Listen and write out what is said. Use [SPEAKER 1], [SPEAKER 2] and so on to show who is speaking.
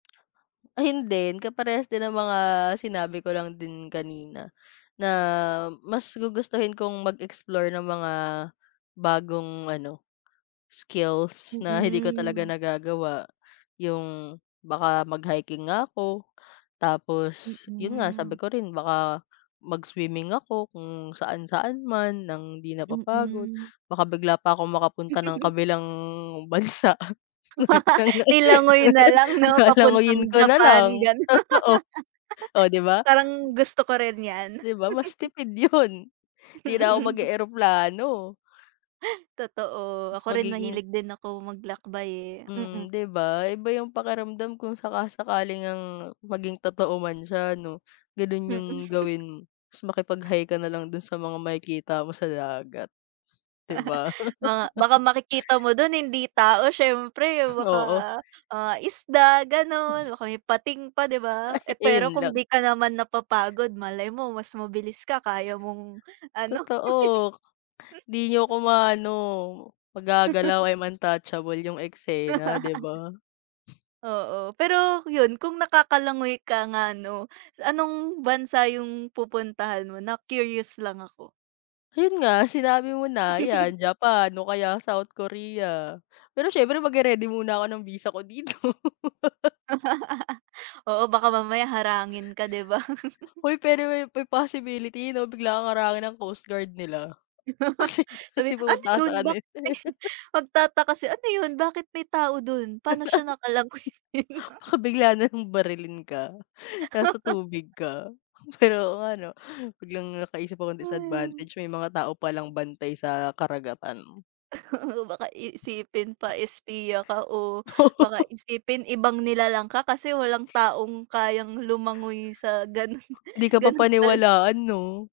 [SPEAKER 1] Ayun din, kaparehas din ng mga sinabi ko lang din kanina. Na, mas gugustuhin kong mag-explore ng mga, bagong ano, skills na hindi ko talaga
[SPEAKER 2] Mm.
[SPEAKER 1] nagagawa. Yung baka mag-hiking nga ako, tapos, yun nga, sabi
[SPEAKER 2] Mm.
[SPEAKER 1] ko rin baka mag-swimming ako kung saan-saan man ng di napapagod.
[SPEAKER 2] Mm.
[SPEAKER 1] Baka bigla pa akong makapunta ng kabilang bansa.
[SPEAKER 2] Nilangoy na lang 'no papuntang
[SPEAKER 1] Lalanguyin ko na
[SPEAKER 2] Japan
[SPEAKER 1] lang,
[SPEAKER 2] ganun.
[SPEAKER 1] totoo oh 'di ba?
[SPEAKER 2] Parang gusto ko rin yan.
[SPEAKER 1] 'Di ba mas tipid yun, hindi na ako mag
[SPEAKER 2] Hmm.
[SPEAKER 1] e-eroplano.
[SPEAKER 2] Totoo,
[SPEAKER 1] Mas
[SPEAKER 2] ako rin
[SPEAKER 1] magiging
[SPEAKER 2] mahilig din ako mag-lakbay eh.
[SPEAKER 1] Hmm
[SPEAKER 2] Mm.
[SPEAKER 1] 'di ba? Iba yung pakiramdam kung saka-sakali ngang maging totoo man siya ano, ganon
[SPEAKER 2] Mm.
[SPEAKER 1] yung gawin mo, tas makipag-hi ka nalang dun sa mga makikita mo sa dagat. Di ba?
[SPEAKER 2] Baka baka makikita mo dun hindi tao siyempre, baka,
[SPEAKER 1] Oo.
[SPEAKER 2] ah, isda ganun, baka may pating pa 'di ba?
[SPEAKER 1] Ay,
[SPEAKER 2] Eh pero
[SPEAKER 1] ayun
[SPEAKER 2] kung
[SPEAKER 1] lang.
[SPEAKER 2] di ka naman napapagod malay mo mas mabilis ka kaya mong ano.
[SPEAKER 1] Totoo. Di niyo ako ma-aano, magagalaw, I'm untouchable yung eksena, 'di ba?
[SPEAKER 2] Oo, pero yun, kung nakakalangoy ka nga ano, anong bansa yung pupuntahan mo? Na-curious lang ako.
[SPEAKER 1] Yun nga, sinabi mo na, yan Japan o kaya South Korea. Pero siyempre mag-reready muna ako ng visa ko dito.
[SPEAKER 2] Oo, baka mamaya harangin ka, 'di ba.
[SPEAKER 1] Hoy, pero may may possibility 'no bigla kang harangin ng coastguard nila. Kasi
[SPEAKER 2] Sabi,
[SPEAKER 1] kasi
[SPEAKER 2] "Ano
[SPEAKER 1] pumunta ka
[SPEAKER 2] yun?"
[SPEAKER 1] sakanila
[SPEAKER 2] Bakit,
[SPEAKER 1] eh.
[SPEAKER 2] magtataka, kasi "Ano yun bakit may tao dun? Pano siya naka-langoy?"
[SPEAKER 1] Baka bigla nalang barilin ka, nasa tubig ka. Pero oo nga ano biglang nakaisip ako
[SPEAKER 2] Hay.
[SPEAKER 1] disadvantage, may mga tao palang bantay sa karagatan.
[SPEAKER 2] Baka iisipin pa eh spiya ka o baka isipin ibang nilalang ka, kasi walang taong kayang lumangoy sa ganun,
[SPEAKER 1] Di ka
[SPEAKER 2] ganun kala
[SPEAKER 1] papaniwalaan 'no?